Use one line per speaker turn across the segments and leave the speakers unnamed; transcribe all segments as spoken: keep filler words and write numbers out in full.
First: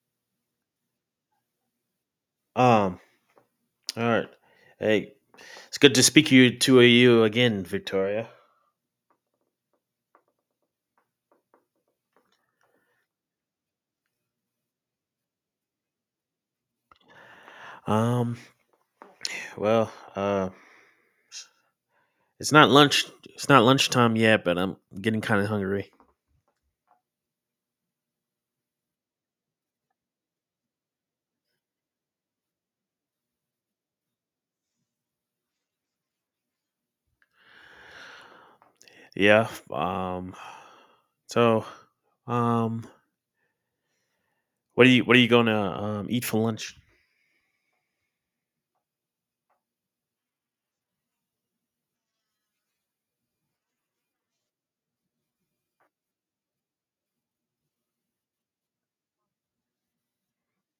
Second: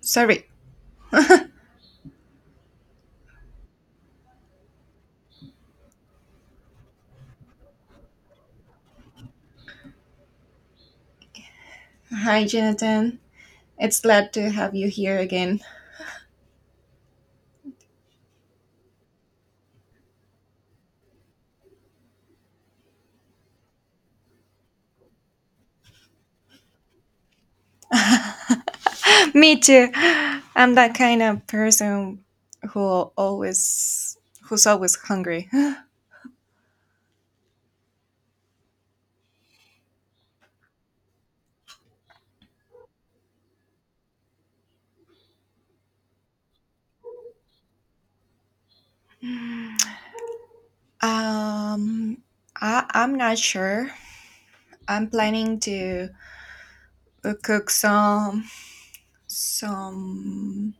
Sorry.
Um, all right. Hey, it's good to speak you to you again, Victoria.
Hi, Jonathan. It's glad to have you here again.
Um, well, uh, it's not lunch. It's not lunchtime yet, but I'm getting kind of hungry.
Me too. I'm that kind of person who always who's always hungry.
Yeah. Um, so, um, what are you what are you gonna um, eat for lunch?
Um, I I'm not sure. I'm planning to uh, cook some some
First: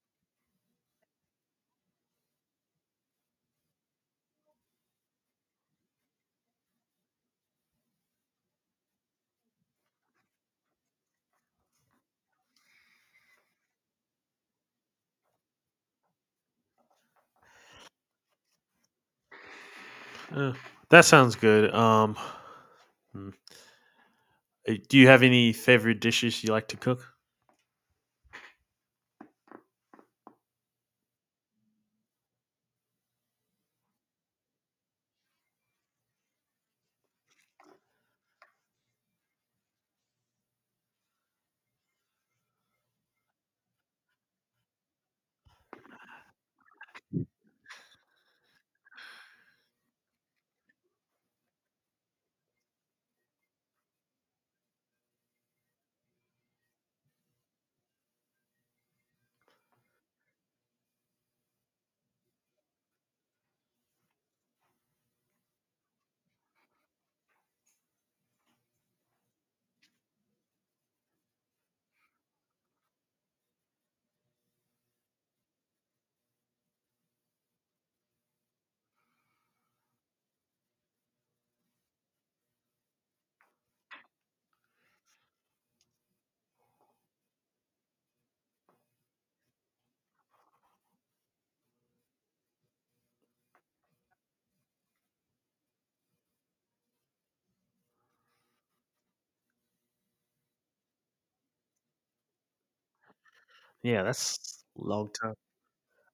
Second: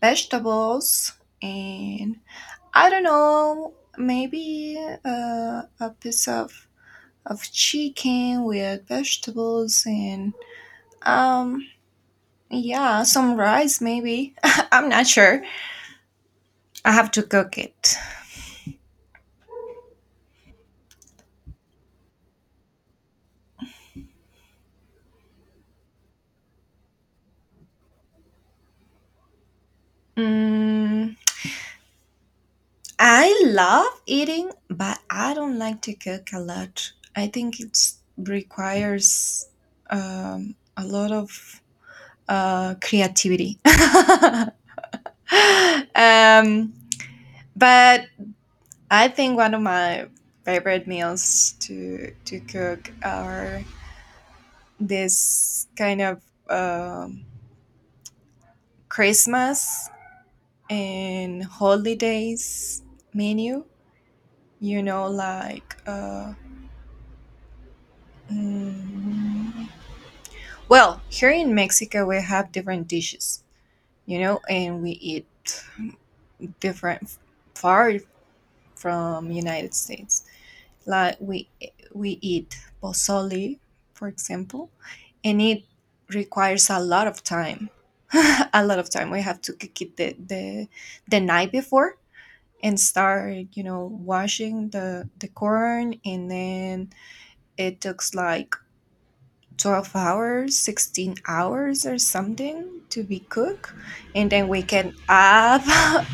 vegetables and I don't know, maybe uh, a piece of of chicken with vegetables and um yeah, some rice maybe. I'm not sure. I have to cook it.
Uh, that sounds good. Um, mm, eh, do you have any favorite dishes you like to cook?
Mm, I love eating, but I don't like to cook a lot. I think it requires um, a lot of uh, creativity. um, but I think one of my favorite meals to to cook are this kind of um Christmas and holidays menu, you know, like uh, mm, well, here in Mexico we have different dishes, you know, and we eat different, far from United States. Like we we eat pozole, for example, and it requires a lot of time. A lot of time, we have to cook it the, the the night before and start, you know, washing the the corn, and then it takes like twelve hours, sixteen hours or something to be cooked,
Yeah,
and then we
that's a
can
long time.
add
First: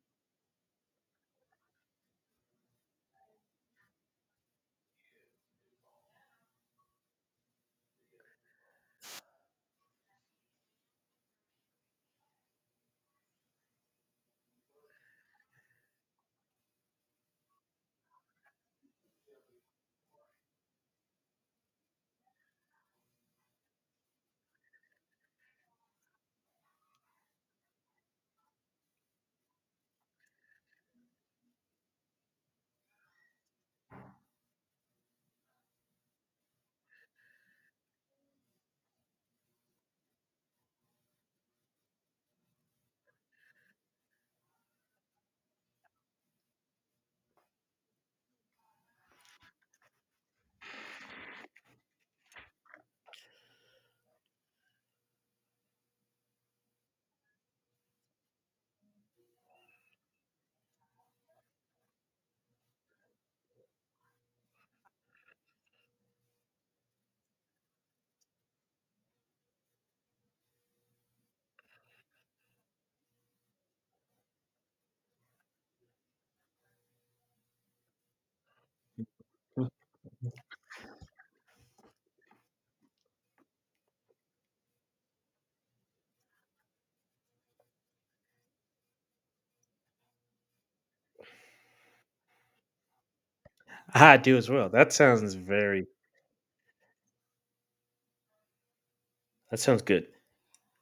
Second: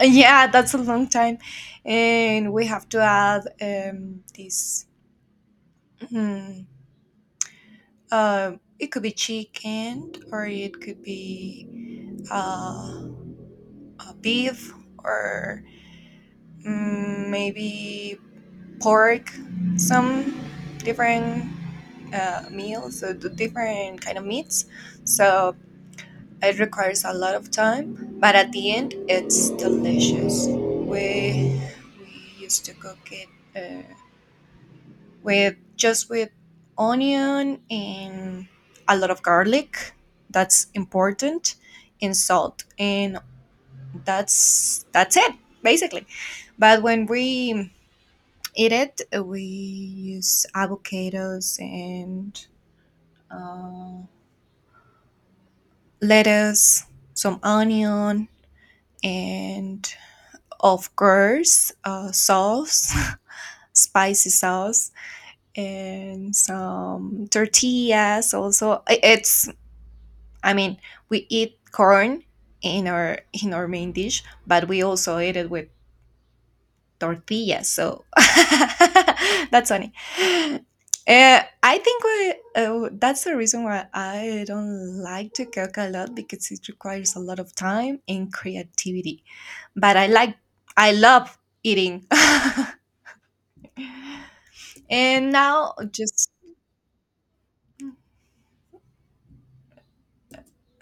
yeah, that's a long time. And we have to add um this mm, uh, it could be chicken, or it could be uh, a beef, or mm, maybe pork, some different uh, meals, so the different kind of meats. So it requires a lot of time, but at the end, it's delicious. We we used to cook it uh, with just with onion and a lot of garlic. That's important, and salt, and that's that's it basically. But when we eat it, we use avocados and uh, lettuce, some onion, and of course, uh, sauce, spicy sauce, and some tortillas. Also, I- it's I mean, we eat corn in our in our main dish, but we also eat it with tortillas. So that's funny. Uh, I think we, uh, that's the reason why I don't like to cook a lot, because it requires a lot of time and creativity. But I like, I love eating.
I do as well. That
And
sounds
now,
very.
just
That sounds good.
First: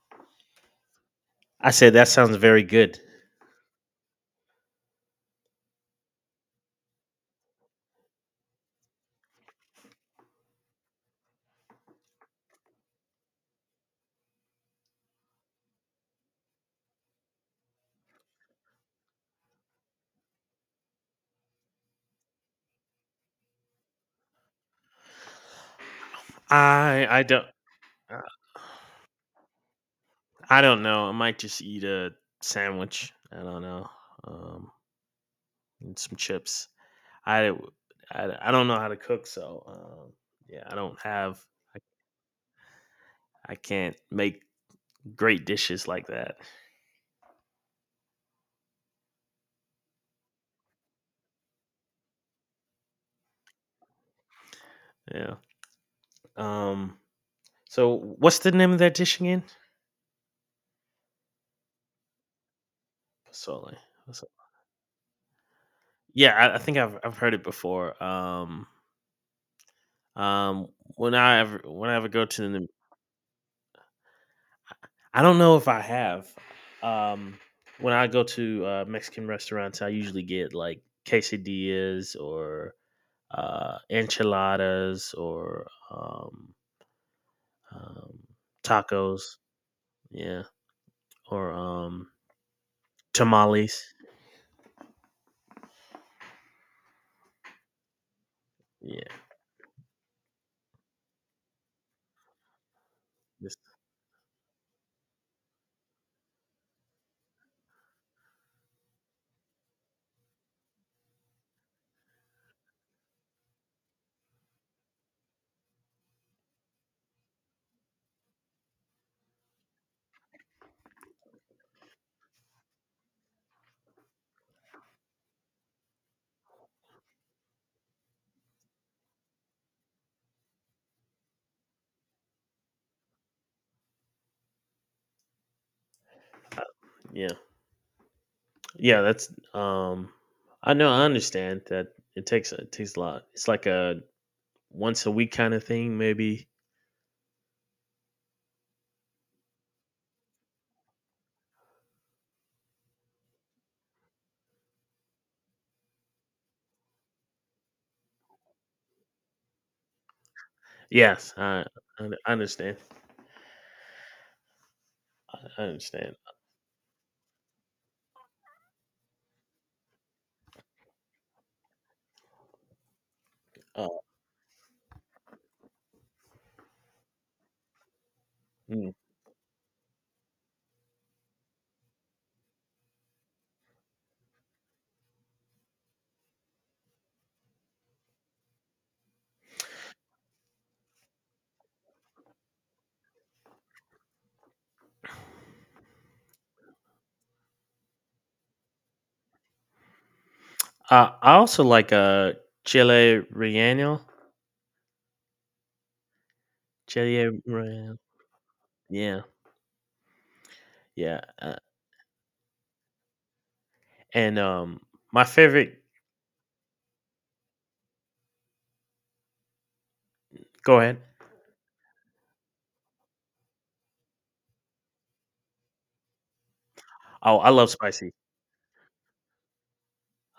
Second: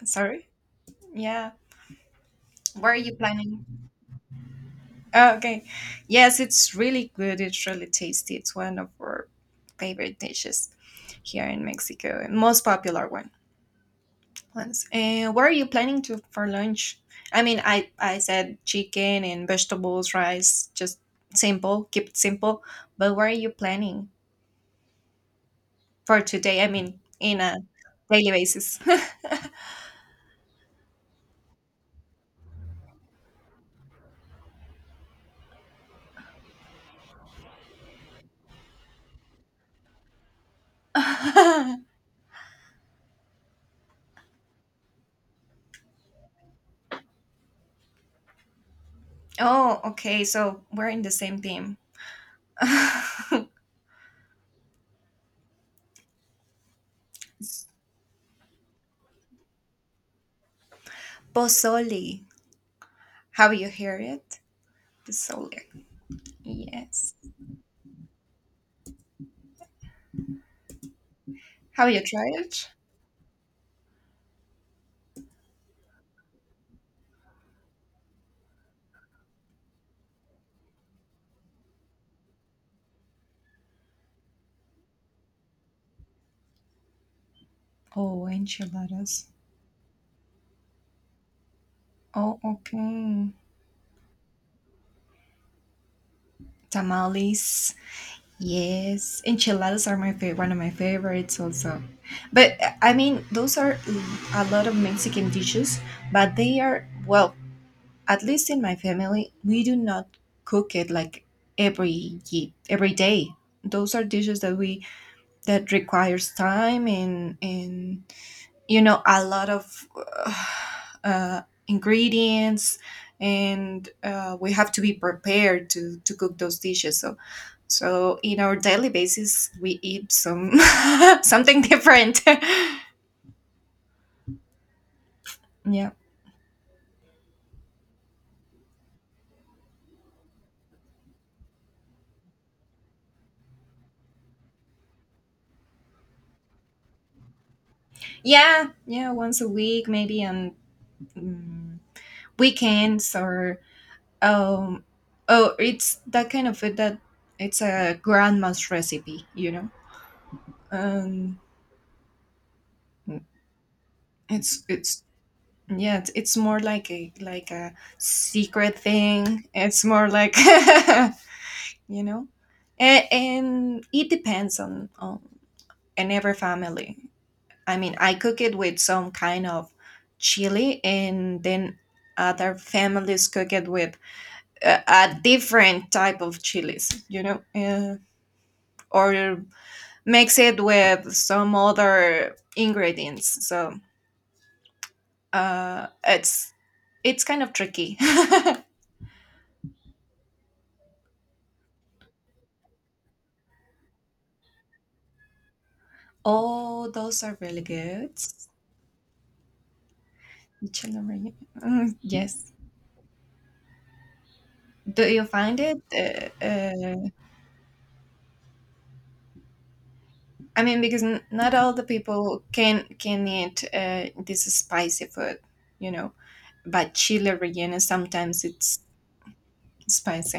sorry, yeah.
I said that sounds very
Where are
good.
you planning? Oh, okay, yes, it's really good. It's really tasty. It's one of our favorite dishes here in Mexico, and most popular one. Once. And what are you planning to for lunch? I mean, I I said chicken and vegetables, rice, just simple, keep it simple. But what are you planning for today? I mean,
I I
in
don't
a
uh,
daily basis.
I don't know. I might just eat a sandwich. I don't know. Um, and some chips. I, I I don't know how to cook, so um, yeah, I don't have. I, I can't make great dishes like that.
Oh, okay. So we're in the same team.
Yeah. Um. So what's the name of that dish again?
Pozole. Have you
Pozole.
heard
Pozole.
it? Pozole.
Yeah, I, I think I've
Yes.
I've heard it before. Um. Um, when I ever when
Have
I
you
ever go
tried
to the—
it?
I don't know if I have. Um, when I go to uh, Mexican restaurants, I usually get like quesadillas or uh, enchiladas or um, um,
Oh,
tacos.
enchiladas.
Yeah, or um,
Oh, okay.
tamales.
Tamales.
Yeah,
Yes, enchiladas are my favorite, one of my favorites also. But uh, I mean, those
just,
are a lot of Mexican dishes, but they are, well, at least in my family, we do not cook it like every ye- every day. Those are dishes that we that requires time and and you know, a lot of uh, uh, ingredients, and uh, we have to be prepared to to cook those dishes. So so in our daily basis, we eat some something different. Yeah,
yeah, yeah. That's um, I know. I understand that it takes it takes a lot. It's like a once a week kind of thing, maybe.
yeah, yeah, once a week, maybe on mm, weekends or um oh, it's that kind of food that it's a grandma's recipe, you know.
Yes,
Um
I I understand.
it's it's
I
Yeah, it's,
understand.
it's more like a like a secret thing. It's more like you know, and, and
Uh,
it depends on on and every family. I mean, I cook it with
mm.
some kind of chili, and then other families cook it with a, a different type of chilies. You know, uh, or mix it with some other ingredients. So uh, it's it's kind of tricky.
Uh, I also like, uh, chile relleno.
Oh, those are
Chile
really
relleno.
good.
Yeah, yeah,
Celery.
uh,
Mm, yes.
and, um,
Do
my
you find it?
favorite—
Uh, uh, I
go
mean,
ahead.
because n not all the people can can eat uh, this spicy food, you know. But chile
Oh, I love
relleno
spicy.
sometimes it's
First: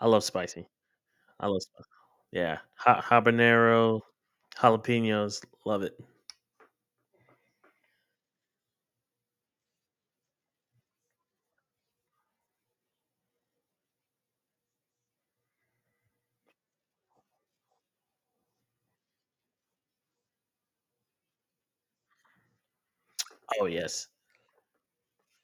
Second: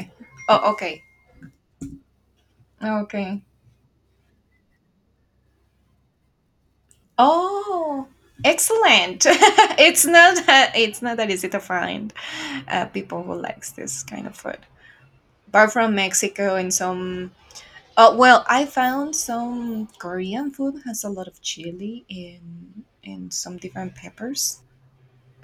I love spicy.
Oh, okay,
I love spicy. Yeah, ha
okay.
habanero, jalapenos, love it.
Oh, excellent. It's not that, it's not that easy to find uh, people who likes this kind of food. Apart from Mexico and some Uh, well, I found some Korean food has a lot of chili and and some
Oh,
different
yes.
peppers,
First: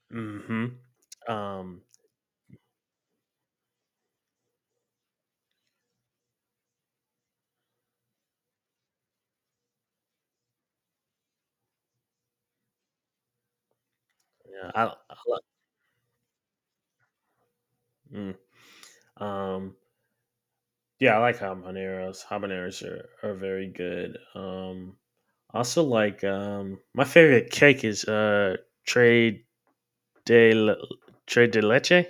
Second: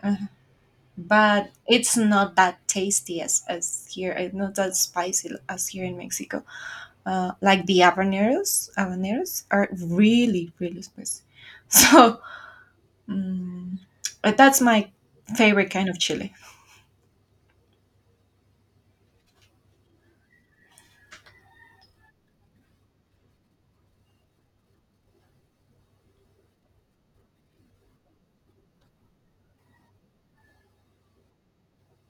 uh,
Mhm.
but
Um,
it's not that tasty as as here. It's not that spicy as here in Mexico. Uh, like the habaneros, habaneros are really really spicy. So mm, but that's
yeah, I
my
I love
favorite kind of chili.
mm, um, yeah, I like habaneros. Habaneros are are very good. um Also, like um, my favorite cake is uh trade de le- trade de leche.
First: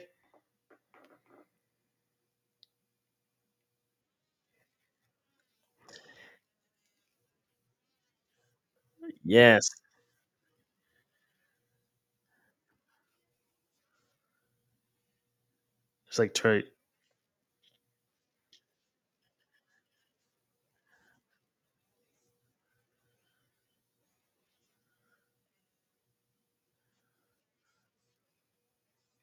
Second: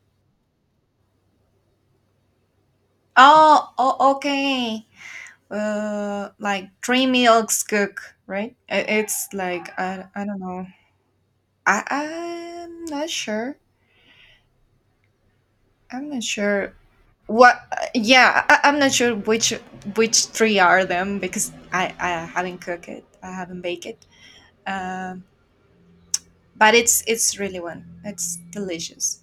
Oh, oh okay. Uh, like three milks cook, right? I- It's like
Yes,
I, I don't know. I I'm not sure. I'm
it's
not
like trade.
sure what. Yeah, I, I'm not sure which which three are them, because I I haven't cooked it. I haven't baked it. Um, but it's it's really one. It's delicious.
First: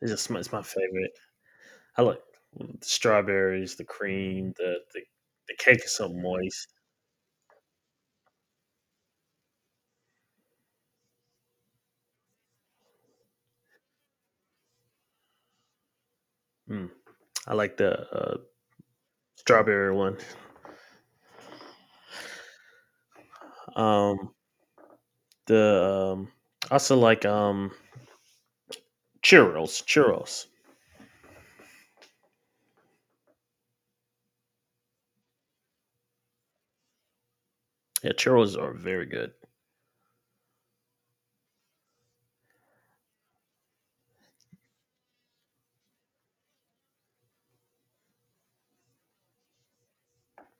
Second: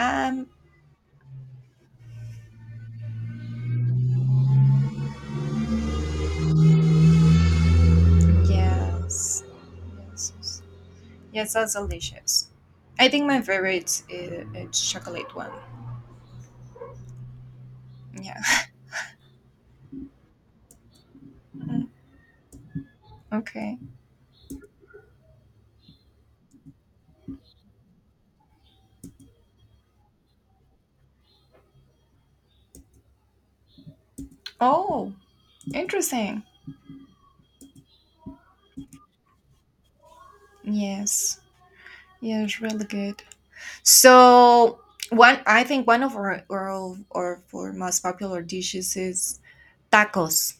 It's, just, my- it's my favorite. I like the strawberries, the cream, the the, the cake is so moist.
yes, yes, yes, yes, that's delicious. I think my favorite is, is chocolate one.
Mm, I like the uh,
Yeah.
strawberry one.
Mm, okay.
Um, the um, I also like um churros. Churros.
Oh, interesting.
Yeah, churros are very good.
Yes. Yes, really good. So one, I think one of our our, our, our most popular dishes is tacos.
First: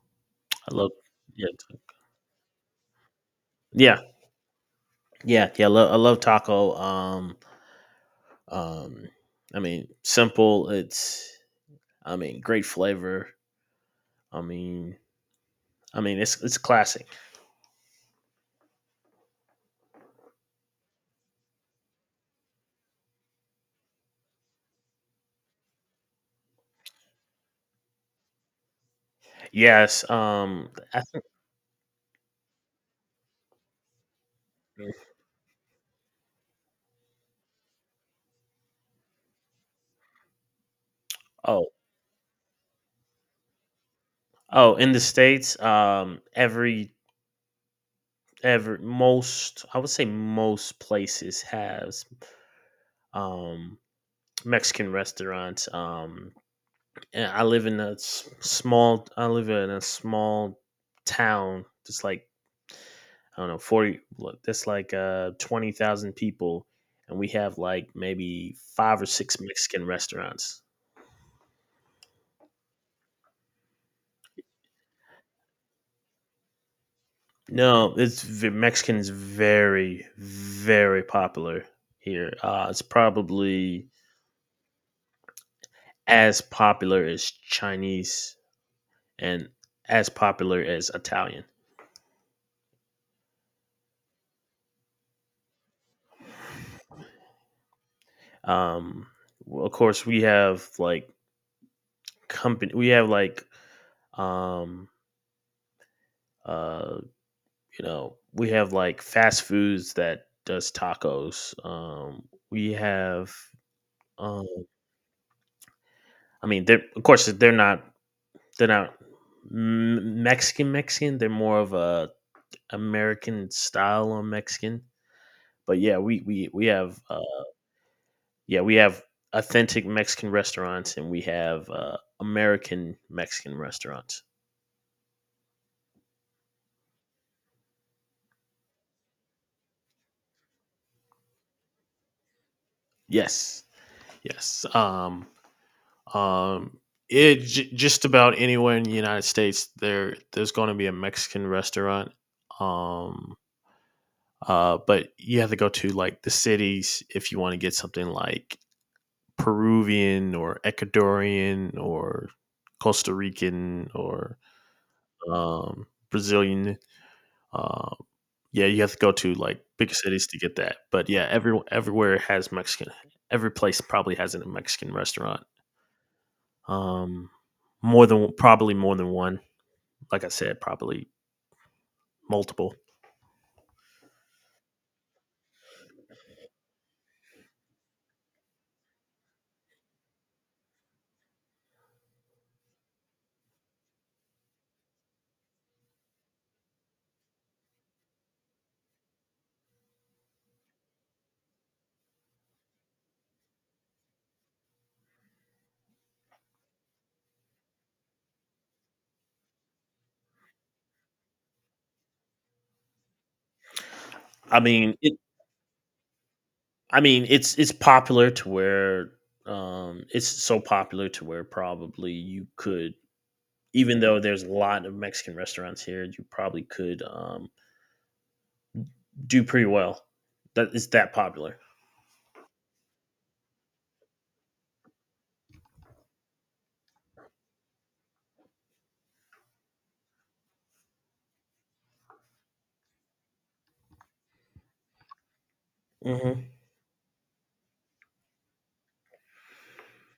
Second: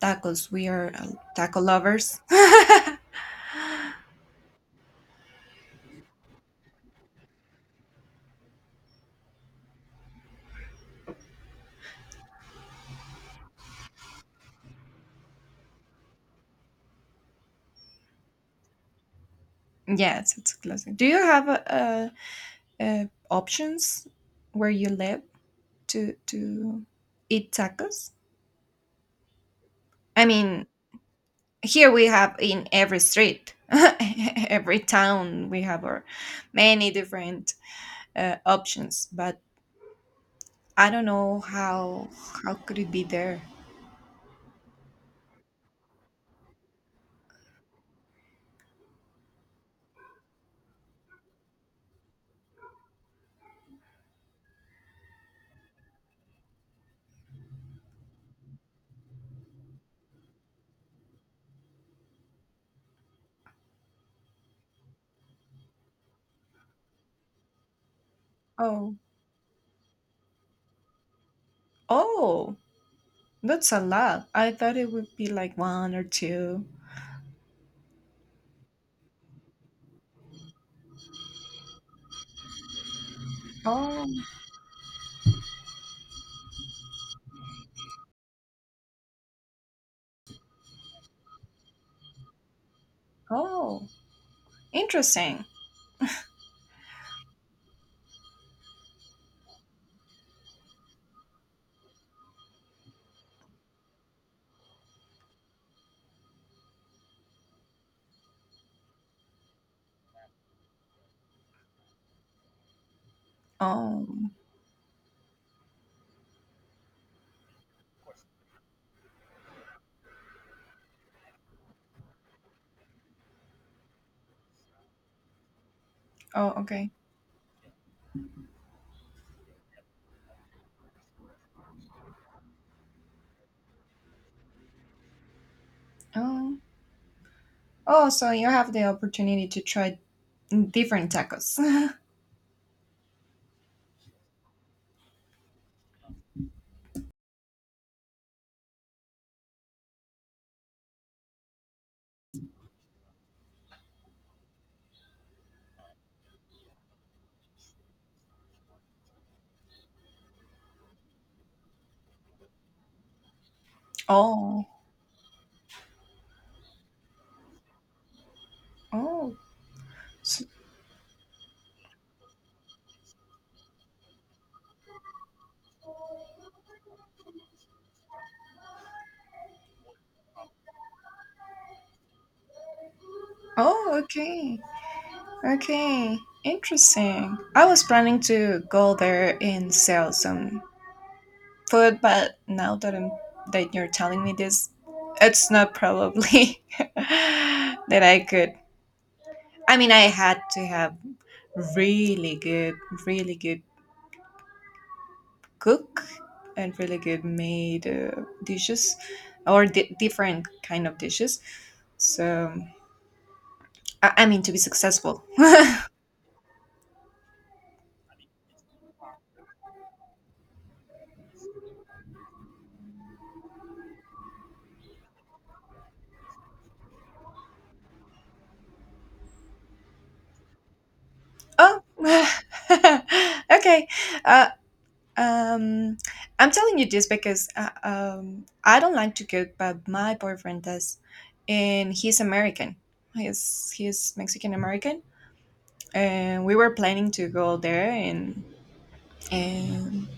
Tacos. We
I love.
are uh,
Yeah,
taco lovers.
yeah, yeah, yeah. I love, I love taco. Um, Um, I mean, simple. It's I mean, great flavor. I mean, I mean, it's it's classic.
Yes, it's a classic. Do you have a, a, a options where you live to to eat tacos?
Yes.
I mean,
Um, I
here we have in every street, every
think.
town we have our many different uh, options. But I don't know
Oh,
how how could it be there.
oh, in the states, um, every every most I would say most places has um Mexican restaurants. Um, and I live in a s- small. I live in a small town, just like I don't know, forty, look, that's like uh, twenty thousand people, and we have like maybe
Oh,
five or six Mexican restaurants.
oh, that's a lot. I thought it would be like one or two.
No, it's v- Mexican is very, very popular here. Uh, it's probably
Oh,
as popular as Chinese and as popular as Italian.
oh, interesting.
Um, well, of course, we have like company, we have like um, uh, you know we have like fast foods that does tacos. Um we have
Um,
um I mean, they're of course they're not, they're not M- mexican mexican, they're more of a American style on Mexican. But yeah, we we
oh,
we
okay.
have uh yeah, we have authentic Mexican restaurants, and we have uh American Mexican restaurants.
Um, oh, so you have the opportunity to try different tacos.
Yes, yes. um Um, it j- just about anywhere in the United States there there's going to be a Mexican restaurant. Um, uh, but you have to go to like the cities if you want to get something like Peruvian or Ecuadorian or Costa Rican or
oh,
um, Brazilian. Uh, yeah, you have to go to
oh,
like big cities to
s-
get that. But yeah, every everywhere has Mexican. Every place probably has a Mexican restaurant. Um, More than probably more than one. Like I said, probably multiple.
oh, okay, okay, interesting. I was planning to go there and sell some food, but now that I'm that you're telling me this, it's not probably that I could. I mean, I had to have really good, really good cook, and really good made uh, dishes or di- different kind of dishes. So, I, I mean, to be
I mean, it.
successful.
I mean, it's it's popular to where um, it's so popular to where probably you could, even though there's a lot of Mexican restaurants here, you probably could um, do pretty well. That it's that popular.
Oh, okay. Uh, Um, I'm telling you this because uh, um, I don't like to cook, but my boyfriend does, and he's American. He's he's Mexican American, and we
Hmm.
were planning to go there and and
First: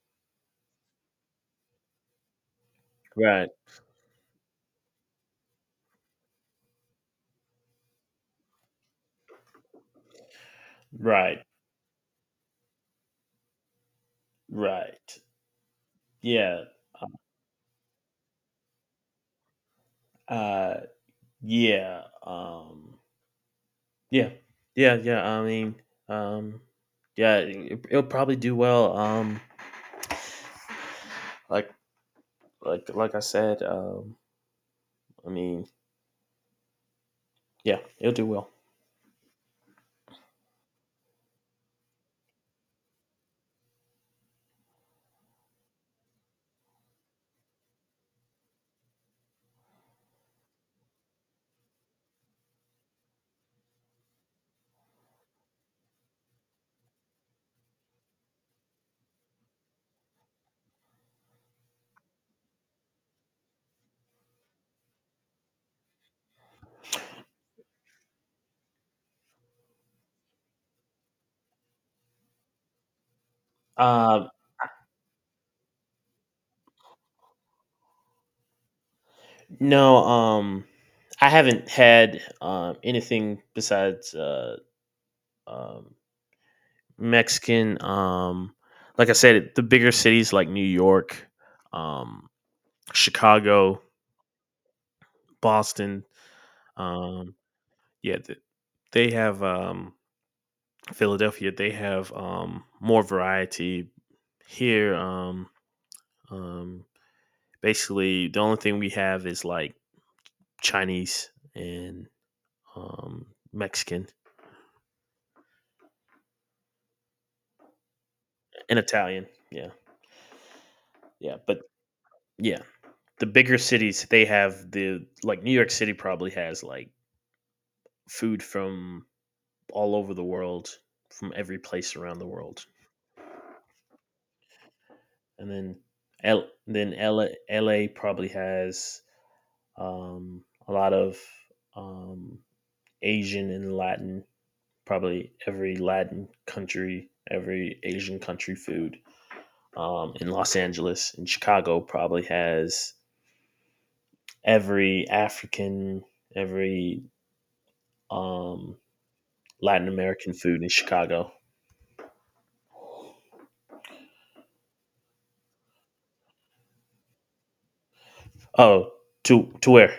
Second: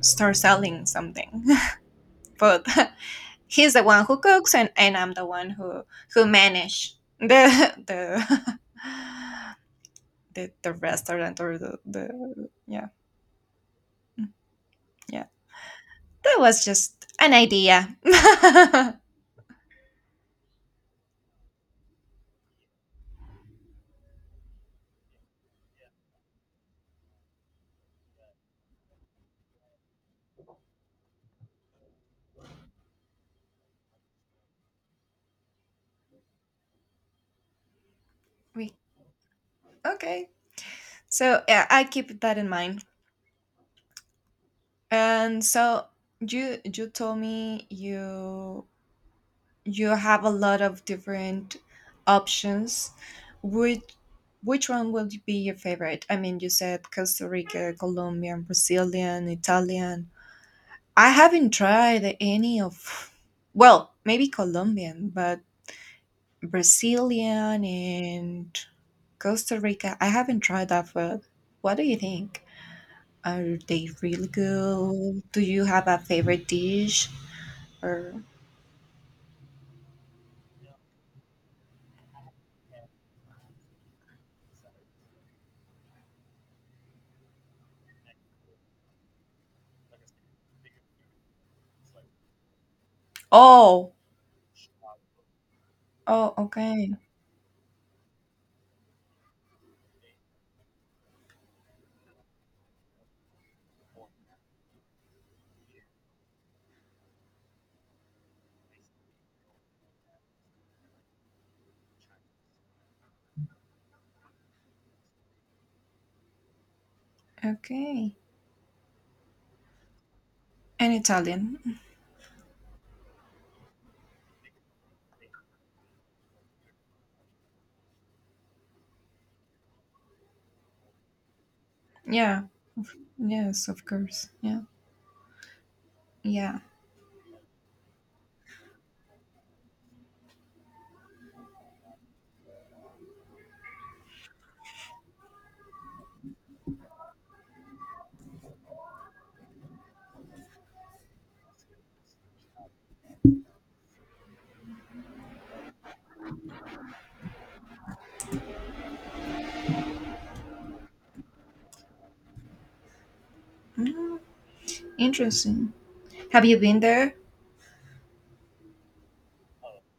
start selling something. But
Right.
he's the one who cooks, and, and I'm the one who who manage the the the, the restaurant
Right.
or the, the, yeah,
Right.
yeah. That was
Yeah.
just an idea.
Uh, yeah. Um, yeah. Yeah. Yeah. I mean, um, yeah, it, it'll probably do well. Um, like like like I said, um, I mean, yeah, it'll do well.
we okay. So yeah, I keep that in mind. And so you you told me you you have a lot of different options. Which which one would be your favorite? I mean, you said Costa Rica, Colombian, Brazilian, Italian. I haven't tried any of well, maybe Colombian, but Brazilian and Costa Rica. I haven't tried that food. What do you think? Are they
Uh,
really good? Do you have a favorite dish or
no, um, I haven't had um, anything besides uh, um, Mexican. Um, like I said, the bigger cities like New York, um, Chicago,
oh,
Boston.
oh, okay.
Um, yeah, th- they have um, Philadelphia. They have um, more variety here. Um, um, Basically, the only thing we have is like Chinese and um, Mexican
Okay.
and Italian. Yeah,
An
yeah,
Italian.
but yeah, the bigger cities they have the like New York City probably has like food from all over the world, from every place around the
Yeah.
world,
Yes, of course. Yeah.
and then L
Yeah.
then L A, L A probably has um, a lot of um, Asian and Latin, probably every Latin country, every Asian country food. Um, in Los Angeles in Chicago probably has every African, every um, Latin American food in Chicago.
Mm, interesting. Have you been there?
Oh, to to where?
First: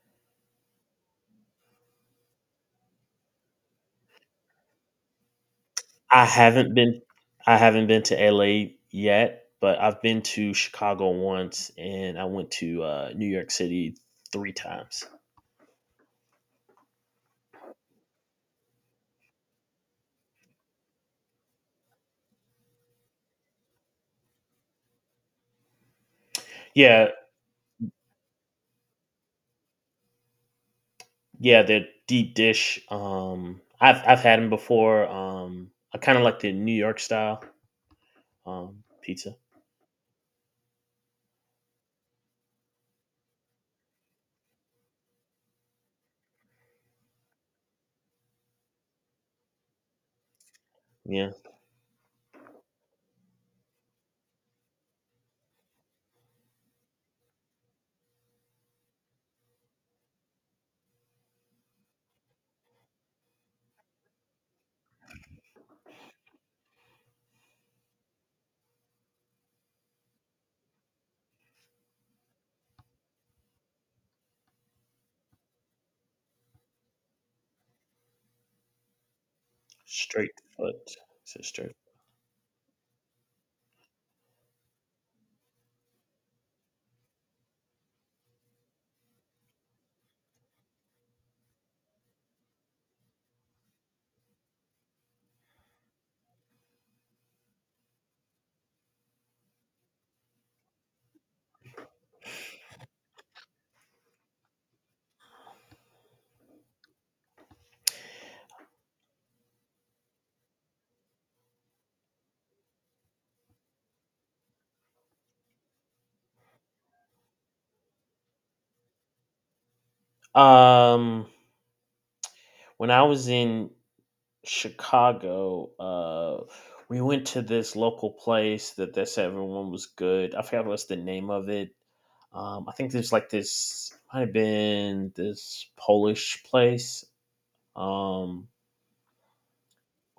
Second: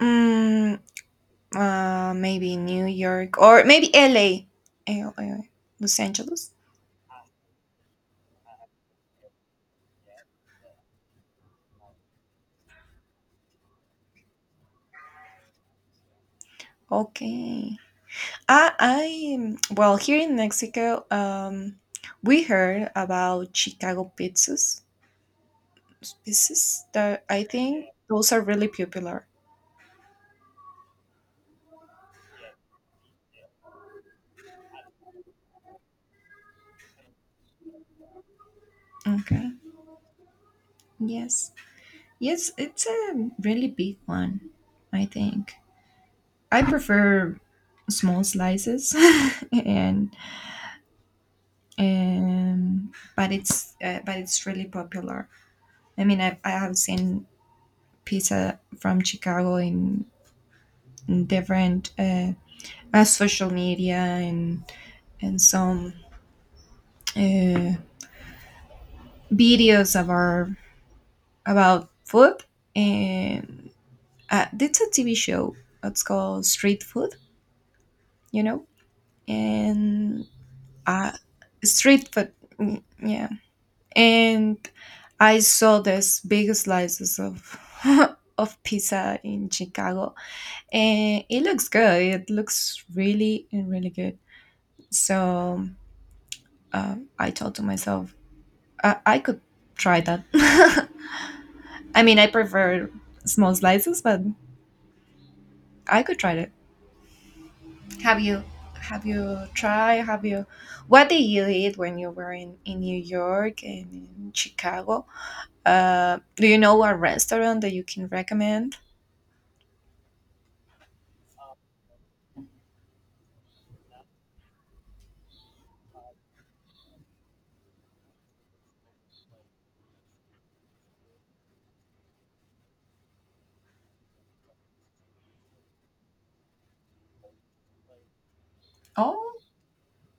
Mm, uh, maybe New York or maybe L A. L A, Los
I
Angeles.
haven't been. I haven't been to L A yet, but I've been to Chicago once, and I went to uh, New York City three times.
Okay. I I well, here in Mexico, um we heard about Chicago pizzas. Pieces
Yeah,
that I think those are really popular.
yeah, the deep dish. Um, I've I've had them before. Um, I kind of like the New York style um, pizza.
Okay. Yes. Yes, it's a really big one, I think. I prefer small slices and
Yeah.
um but it's uh, but it's really popular. I mean, I I have seen pizza from Chicago in, in different uh, uh social media and and some uh videos of our about food, and uh, that's a T V show. It's called Street Food, you know, and
Straight foot.
uh,
Is it straight?
Street Food, mm, yeah. And I saw this big slices of of pizza in Chicago, and it looks good. It looks really and really good. So uh, I thought to myself, uh, I could try that. I mean, I prefer small slices, but I could try that. Have you have you tried? Have you what did you eat when you were in, in New York and in Chicago? Uh, do you know a restaurant that you can recommend?
Um, when I was in Chicago, uh, we went to this local place that they said everyone was good. I forgot what's the name of it. Um, I think there's like this might have been this Polish place, um,
Oh,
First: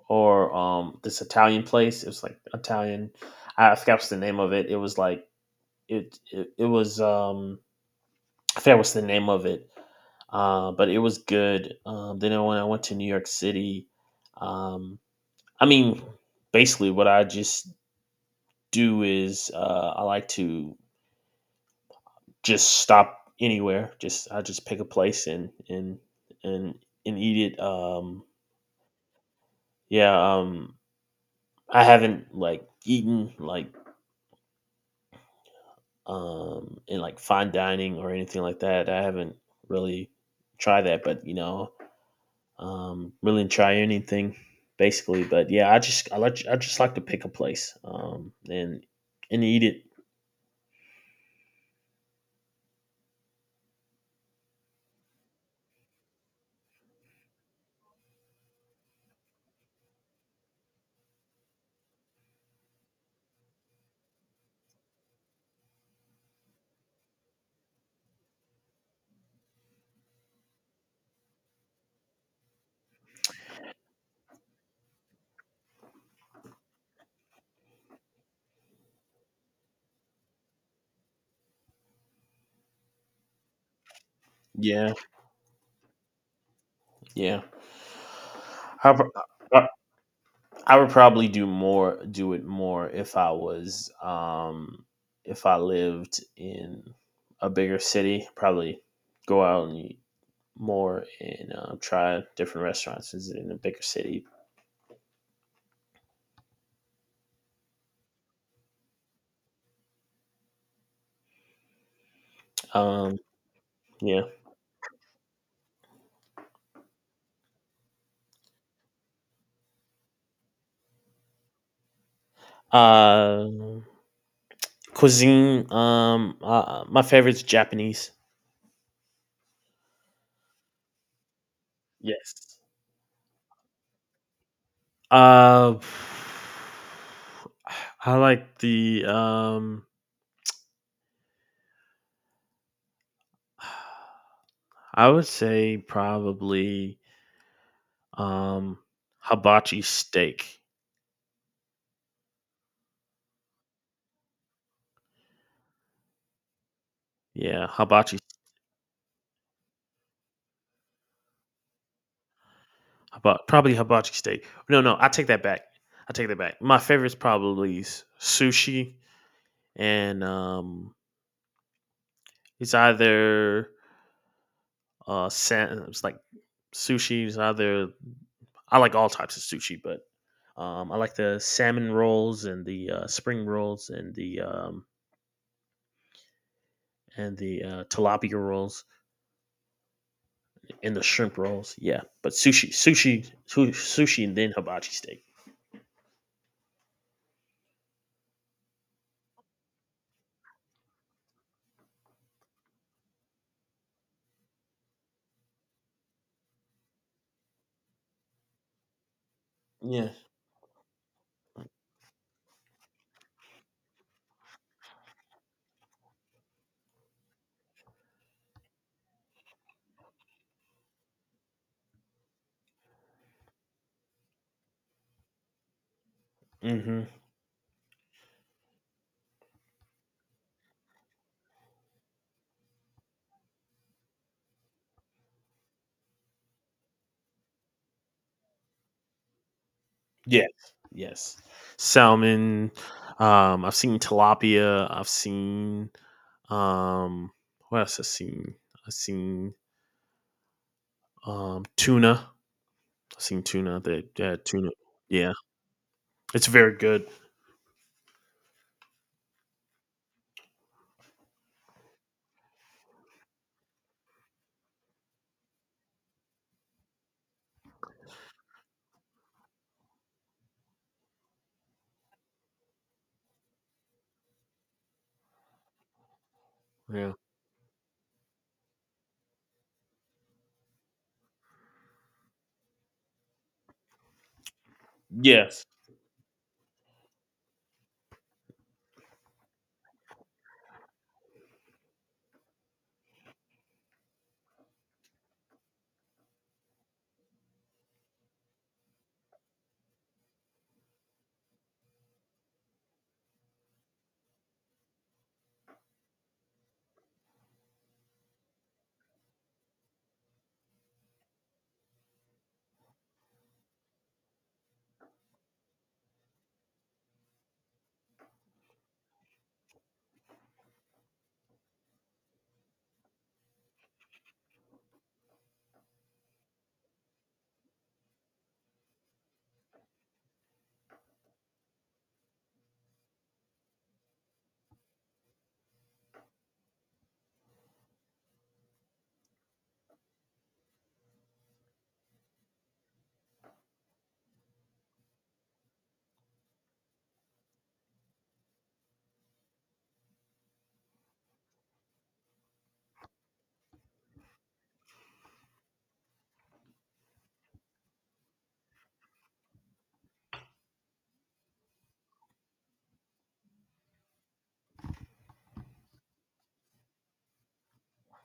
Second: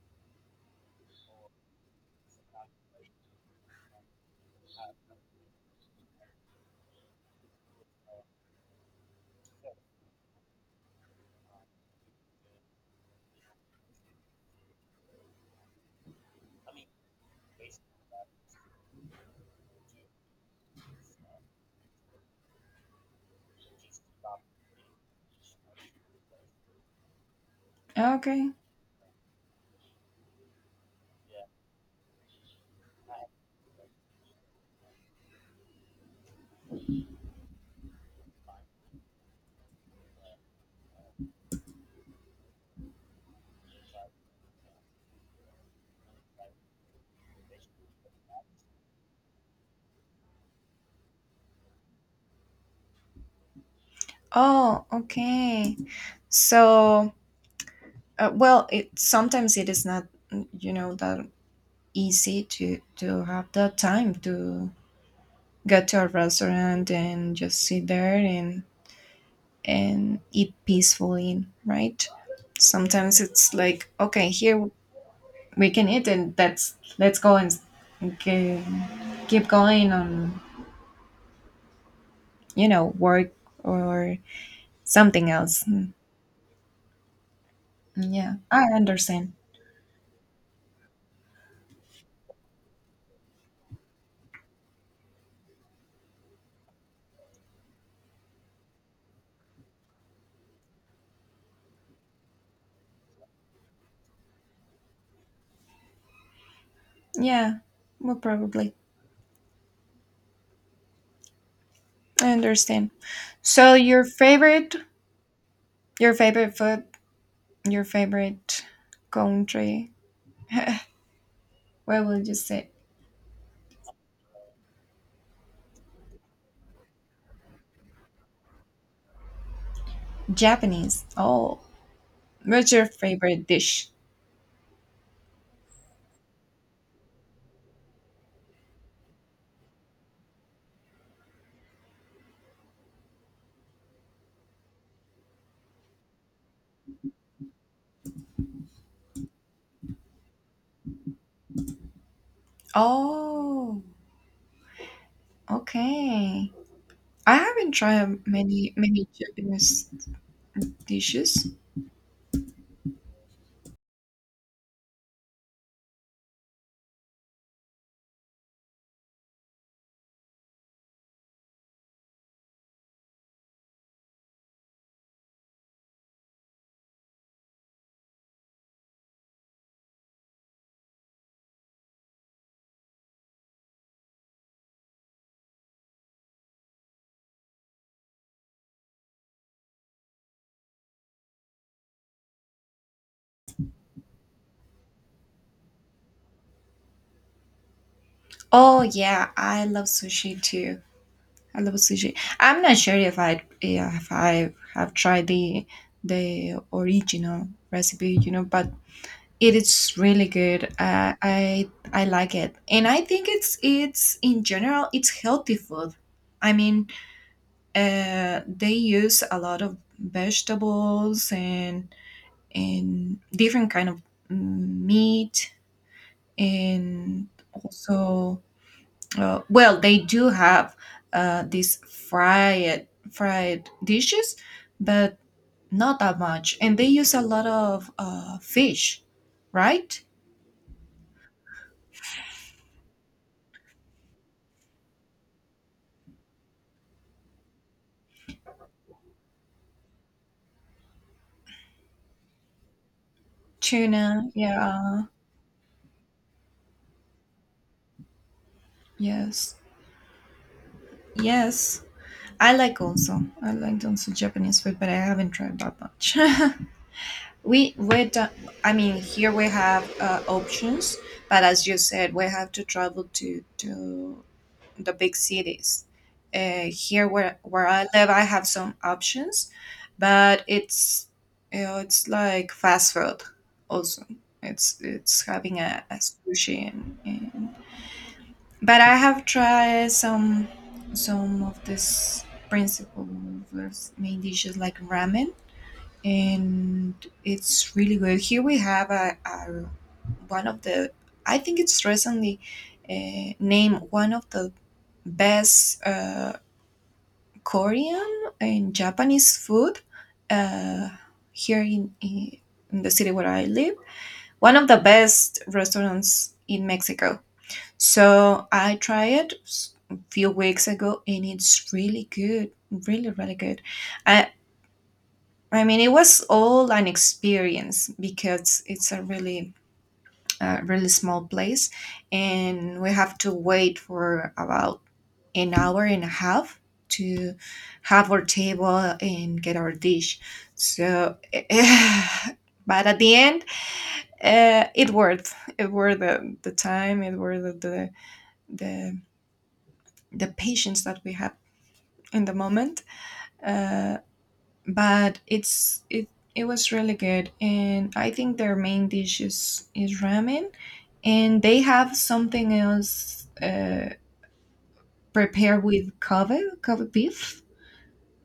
or um, this Italian place. It was like Italian. I forgot what's the name of it. It was like it. It, it was. Um, I forgot what's the name of it, uh, but it was good. Um, then when I went to New York City, um, I mean, basically what I just do is uh, I like to just stop anywhere. Just I just pick a place and and and and eat it. Um,
okay.
yeah, um, I haven't like eaten like um, in like fine dining or anything like that. I haven't really tried that, but you know, um, willing try anything basically. But yeah, I just I like I just like to pick a place um, and and eat it.
Oh, okay. So, uh, well, it sometimes it is not mm, you know, that easy to to have the time to go to a restaurant and just sit there and and eat peacefully, right? Sometimes it's like, okay, here we can eat, and that's let's go and s- ge- keep going on, you know, work or
Yeah,
something else. Mm,
yeah.
mm, Yeah, I
I, pr-
understand.
I I would probably do more do it more if I was um, if I lived in a bigger city. Probably go out and eat more and uh, try different restaurants in a bigger city.
Yeah, well, probably I understand.
Um,
So your
yeah.
favorite, your favorite food, your favorite country. What will you say?
Uh, Cuisine, um, uh, my favorite's Japanese.
Japanese. Oh,
Yes.
what's your favorite dish?
Uh, I like the um, I would say probably um, hibachi steak.
Oh, okay. I
Yeah,
haven't
hibachi,
tried many many Japanese dishes.
hibachi, probably hibachi steak. No, no, I take that back. I take that back. My favorite's probably s- sushi, and um, it's either uh, sa- it's like sushi's either I like all types of sushi, but um, I like the salmon rolls and the uh, spring rolls and the um, and the uh, tilapia rolls and the shrimp rolls. Yeah, but sushi, sushi, su- sushi, and then hibachi steak.
Oh yeah, I love sushi too. I love sushi. I'm not sure if I yeah, if I have tried the the original recipe, you know, but it is
Yeah.
really good. Uh, I I like it, and I think it's it's in general, it's healthy food. I mean, uh, they use a lot of vegetables and and different kind of mm, meat
Mm-hmm.
and also uh, well they do have uh, these fried fried dishes but not that much, and they use a lot of uh, fish, right?
Yes, yes. Salmon. Um, I've seen tilapia. I've seen um, what else? I've seen. I've seen um, tuna. I've seen tuna. They, they
Tuna,
had tuna.
yeah.
Yeah, it's very good.
Yes, yes, I like also I like also Japanese food, but I haven't tried that much. We we don't, I mean here we have uh, options, but as you said, we have to travel to to the big cities. Uh, here
Yeah.
where where I live, I have some options, but it's you know, it's like fast food also. It's it's having
Yes.
a, a sushi and, and but I have tried some some of this principle of main dishes like ramen, and it's really good. Here we have a, a one of the, I think it's recently uh, named one of the best uh, Korean and Japanese food uh, here in, in in the city where I live. One of the best restaurants in Mexico. So I tried it s- a few weeks ago, and it's really good, really really good. I I mean, it was all an experience because it's a really, uh, really small place, and we have to wait for about an hour and a half to have our table and get our dish. So, but at the end, uh, it worth it worth the, the time, it worth the the the patience that we had in the moment. Uh, but it's it it was really good, and I think their main dish is is ramen, and they have something else uh prepared with kava kava beef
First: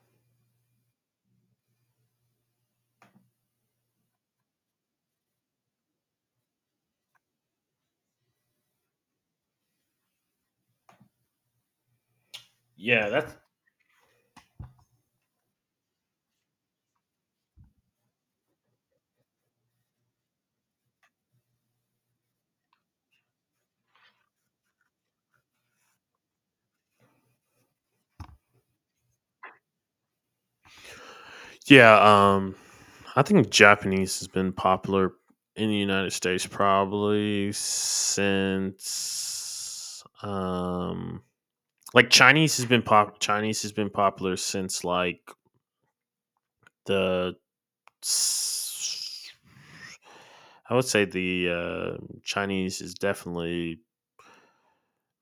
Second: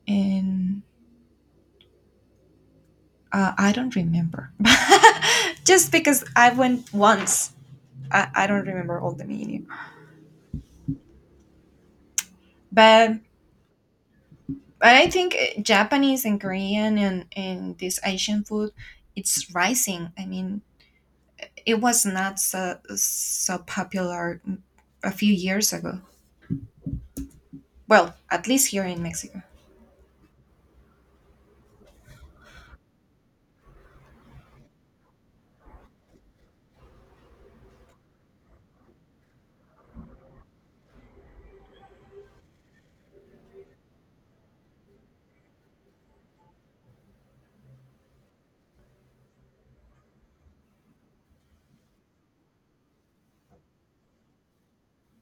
and uh, I don't remember. Just because I went once, I, I don't remember all the menu,
Yeah,
but
that's.
but I think uh, Japanese and Korean and and this Asian food, it's rising, I mean, it was not so, so popular a few years ago. Well, at least here in Mexico.
Yeah, um, I think Japanese has been popular in the United States probably since um like Chinese has been pop Chinese has been popular since like the s- I would say the uh, Chinese is definitely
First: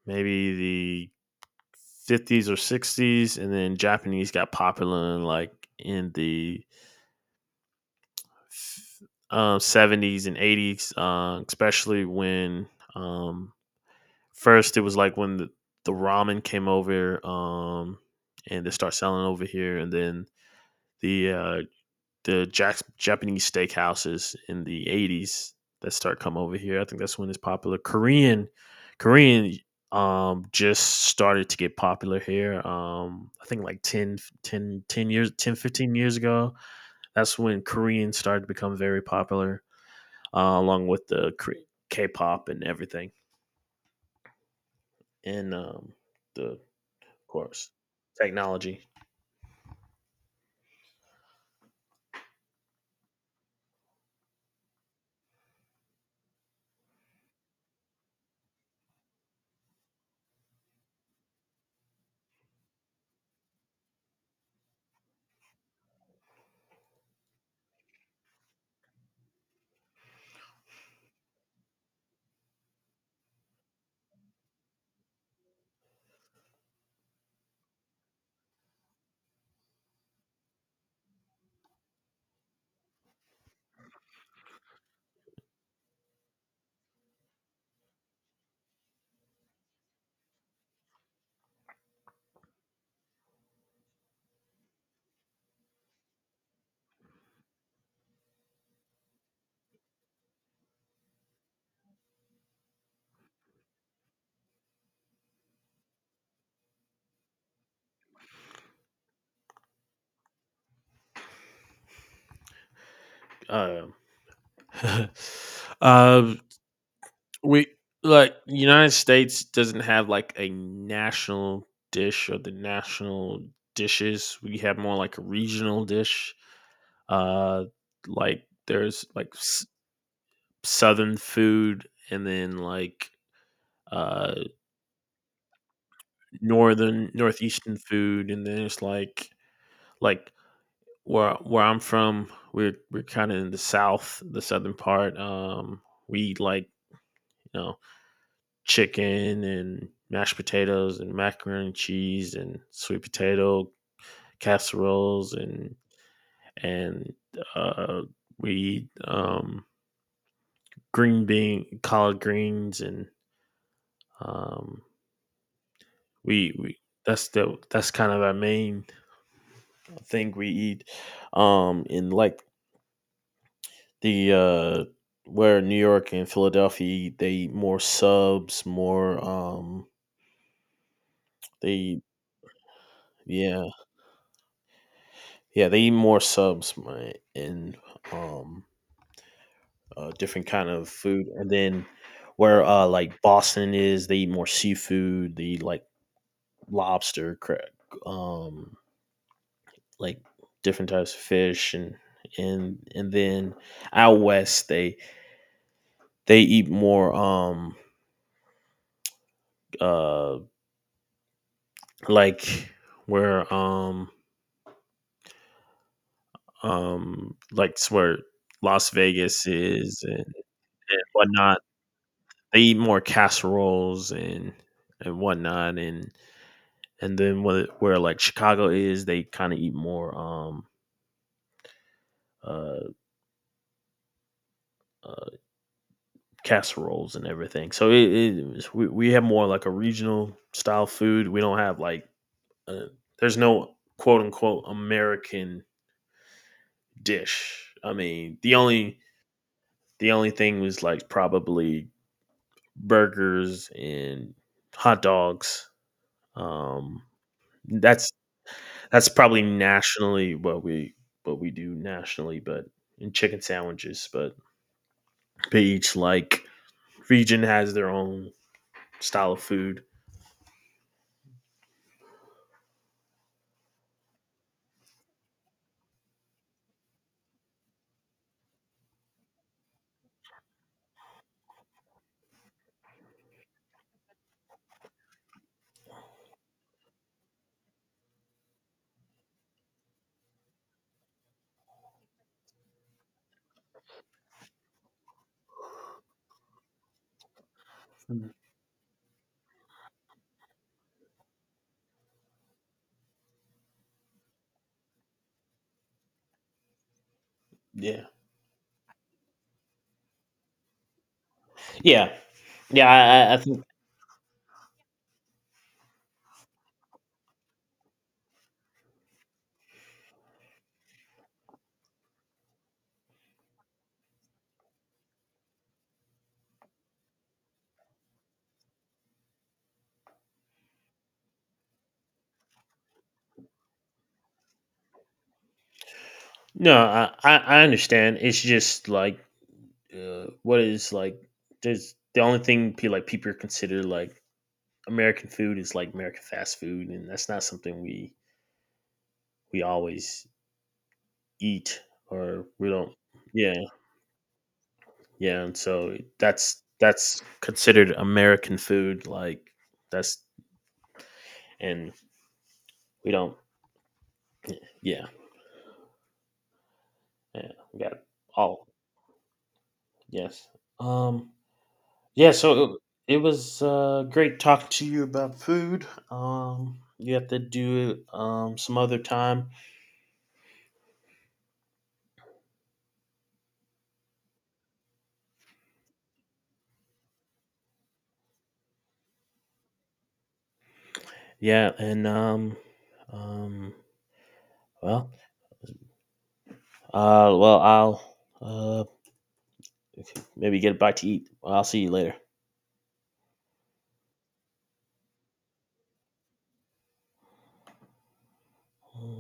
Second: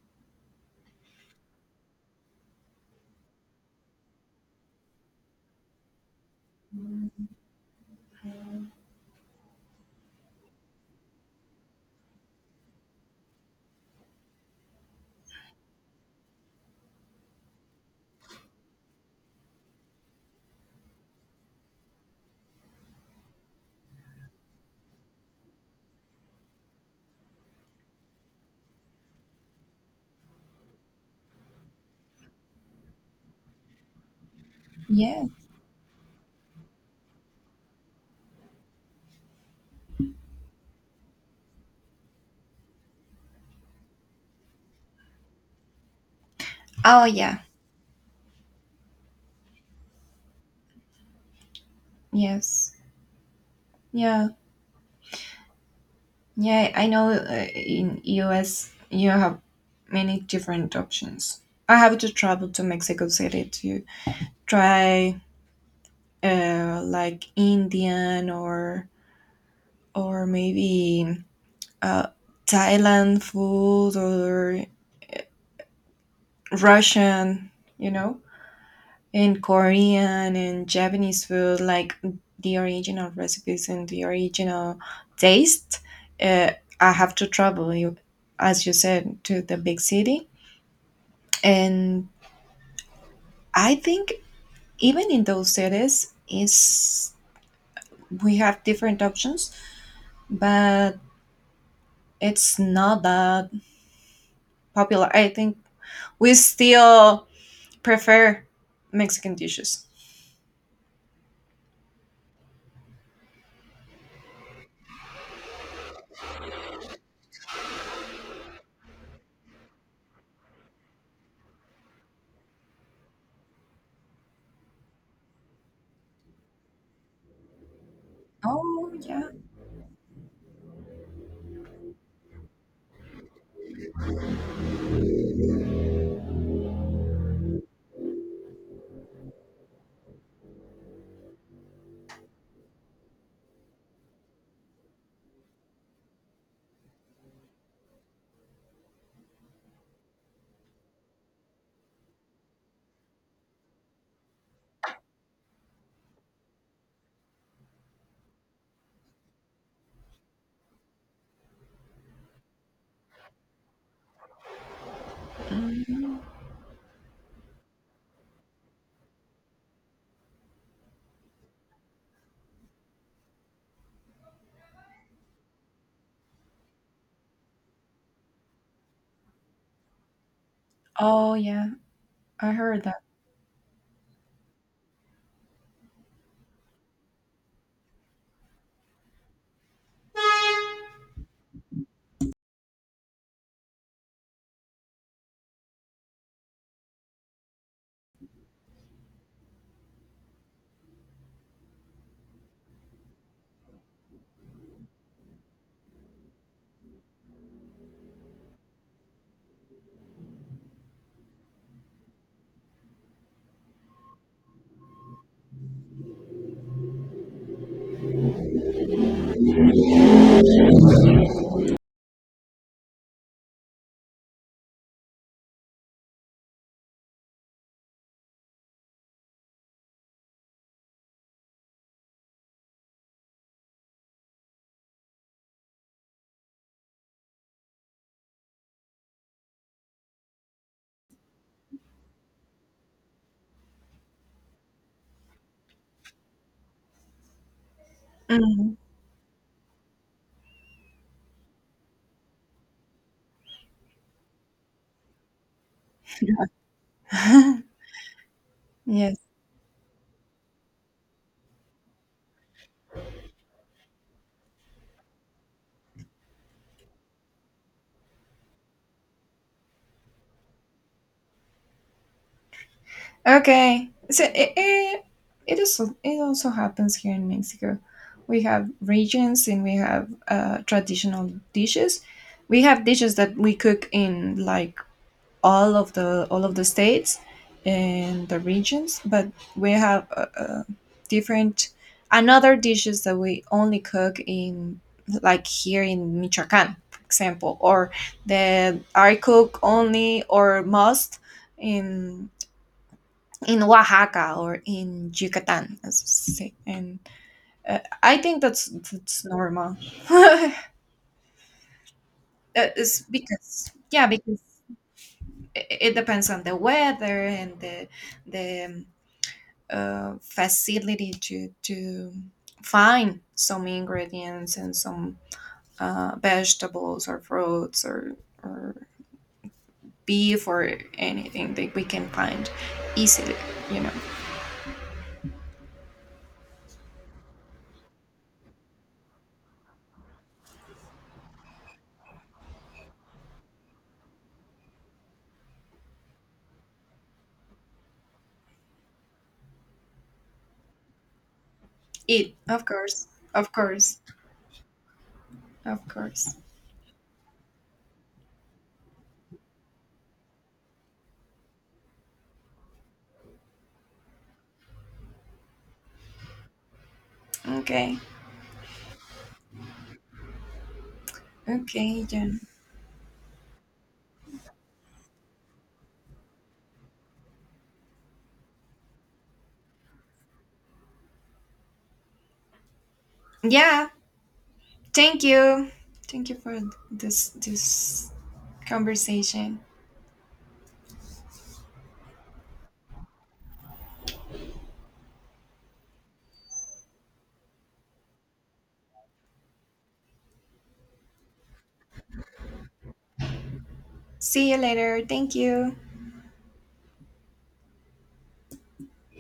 maybe the fifties or sixties, and then Japanese got popular in like in the um, seventies and eighties, uh, especially when um, first it was like when the, the ramen came over, um, and they start selling over here, and then the uh, the Jax Japanese steakhouses in the eighties that start come over here. I think that's when it's popular. Korean Korean um just started to get popular here, um I think like ten, ten, ten
Yeah.
years ten, fifteen years ago. That's when Korean started to become very popular, uh, along with the K-pop and everything, and um, the of
Oh, yeah.
course technology.
Yes. Yeah. Yeah. I know uh, in U S you have many different options. I have to travel to Mexico City to try uh, like Indian or or maybe uh, Thailand food or Russian. You know. In Korean and Japanese food, like the original recipes and the original taste, uh, I have to travel, you, as you said, to the big city. And I think even in those cities, is we have different options, but it's not that popular. I think we still prefer Mexican dishes.
Um, uh, we like United States doesn't have like a national dish or the national dishes. We have more like a regional dish. Uh, like
Oh
there's like
yeah.
s- southern food, and then like uh northern northeastern food, and then there's like like where where I'm from, we're we're kind of in the south, the southern part. Um, we eat like you know chicken and mashed potatoes and macaroni and cheese and sweet potato casseroles and and uh, we eat um, green bean collard greens and um,
Mhm.
we we that's the that's kind of our main thing we eat, um and like the uh where New York and Philadelphia they eat more subs, more um
Oh yeah,
they
I heard that.
yeah. Yeah, they eat more subs mi- and um uh, different kind of food, and then where uh like Boston is they eat more seafood, they eat like lobster, cra- um like different types of fish, and and and then out west they they eat more um uh like where um um, like where Las Vegas is and, and whatnot. They eat more casseroles and and whatnot, and and then where, where like Chicago is, they kind of eat more um uh, uh casseroles and everything. So it, it is— we we have more like a regional style food. We don't have like uh, there's no quote unquote American dish. I mean, the
Mhm.
only the only thing was like probably burgers and hot dogs. Um, that's that's
Yes.
probably nationally what we what we do nationally, but and chicken sandwiches. But they each like region has their own style of food.
Okay. So it, it, it also it also happens here in Mexico. We have regions and we have uh, traditional dishes. We have dishes that we cook in like all of the all of the states and the regions, but we have uh, uh, different another dishes that we only cook in like here in Michoacán, for example, or
Mhm.
that I cook only or most in in Oaxaca or in Yucatan, as you say. And uh,
Yeah,
I think that's that's normal.
yeah,
Uh,
yeah.
it's
I, I, I think
because yeah, because it, it depends on the weather and the the um, uh, facility to to find some ingredients and some uh, vegetables or fruits or or beef or anything that we can find easily. You know,
no, I I I understand. It's just like uh, what is like there's the only thing pe- like people consider like American food is like American fast food, and that's not something we we always eat
eat
or
of
we don't,
course, of
yeah.
course,
Yeah, and
of
so
course.
that's that's considered American food. Like, that's— and we don't, yeah, yeah, we got
Okay.
all, yes. um
Okay,
yeah,
then.
so it, it was uh great talking to you about food. Um you have to do it um some other time.
Yeah, thank you. Thank you for this this conversation.
Yeah, and um um well, uh well I'll uh okay, maybe get a bite to eat. I'll see you later.
See you later. Thank you.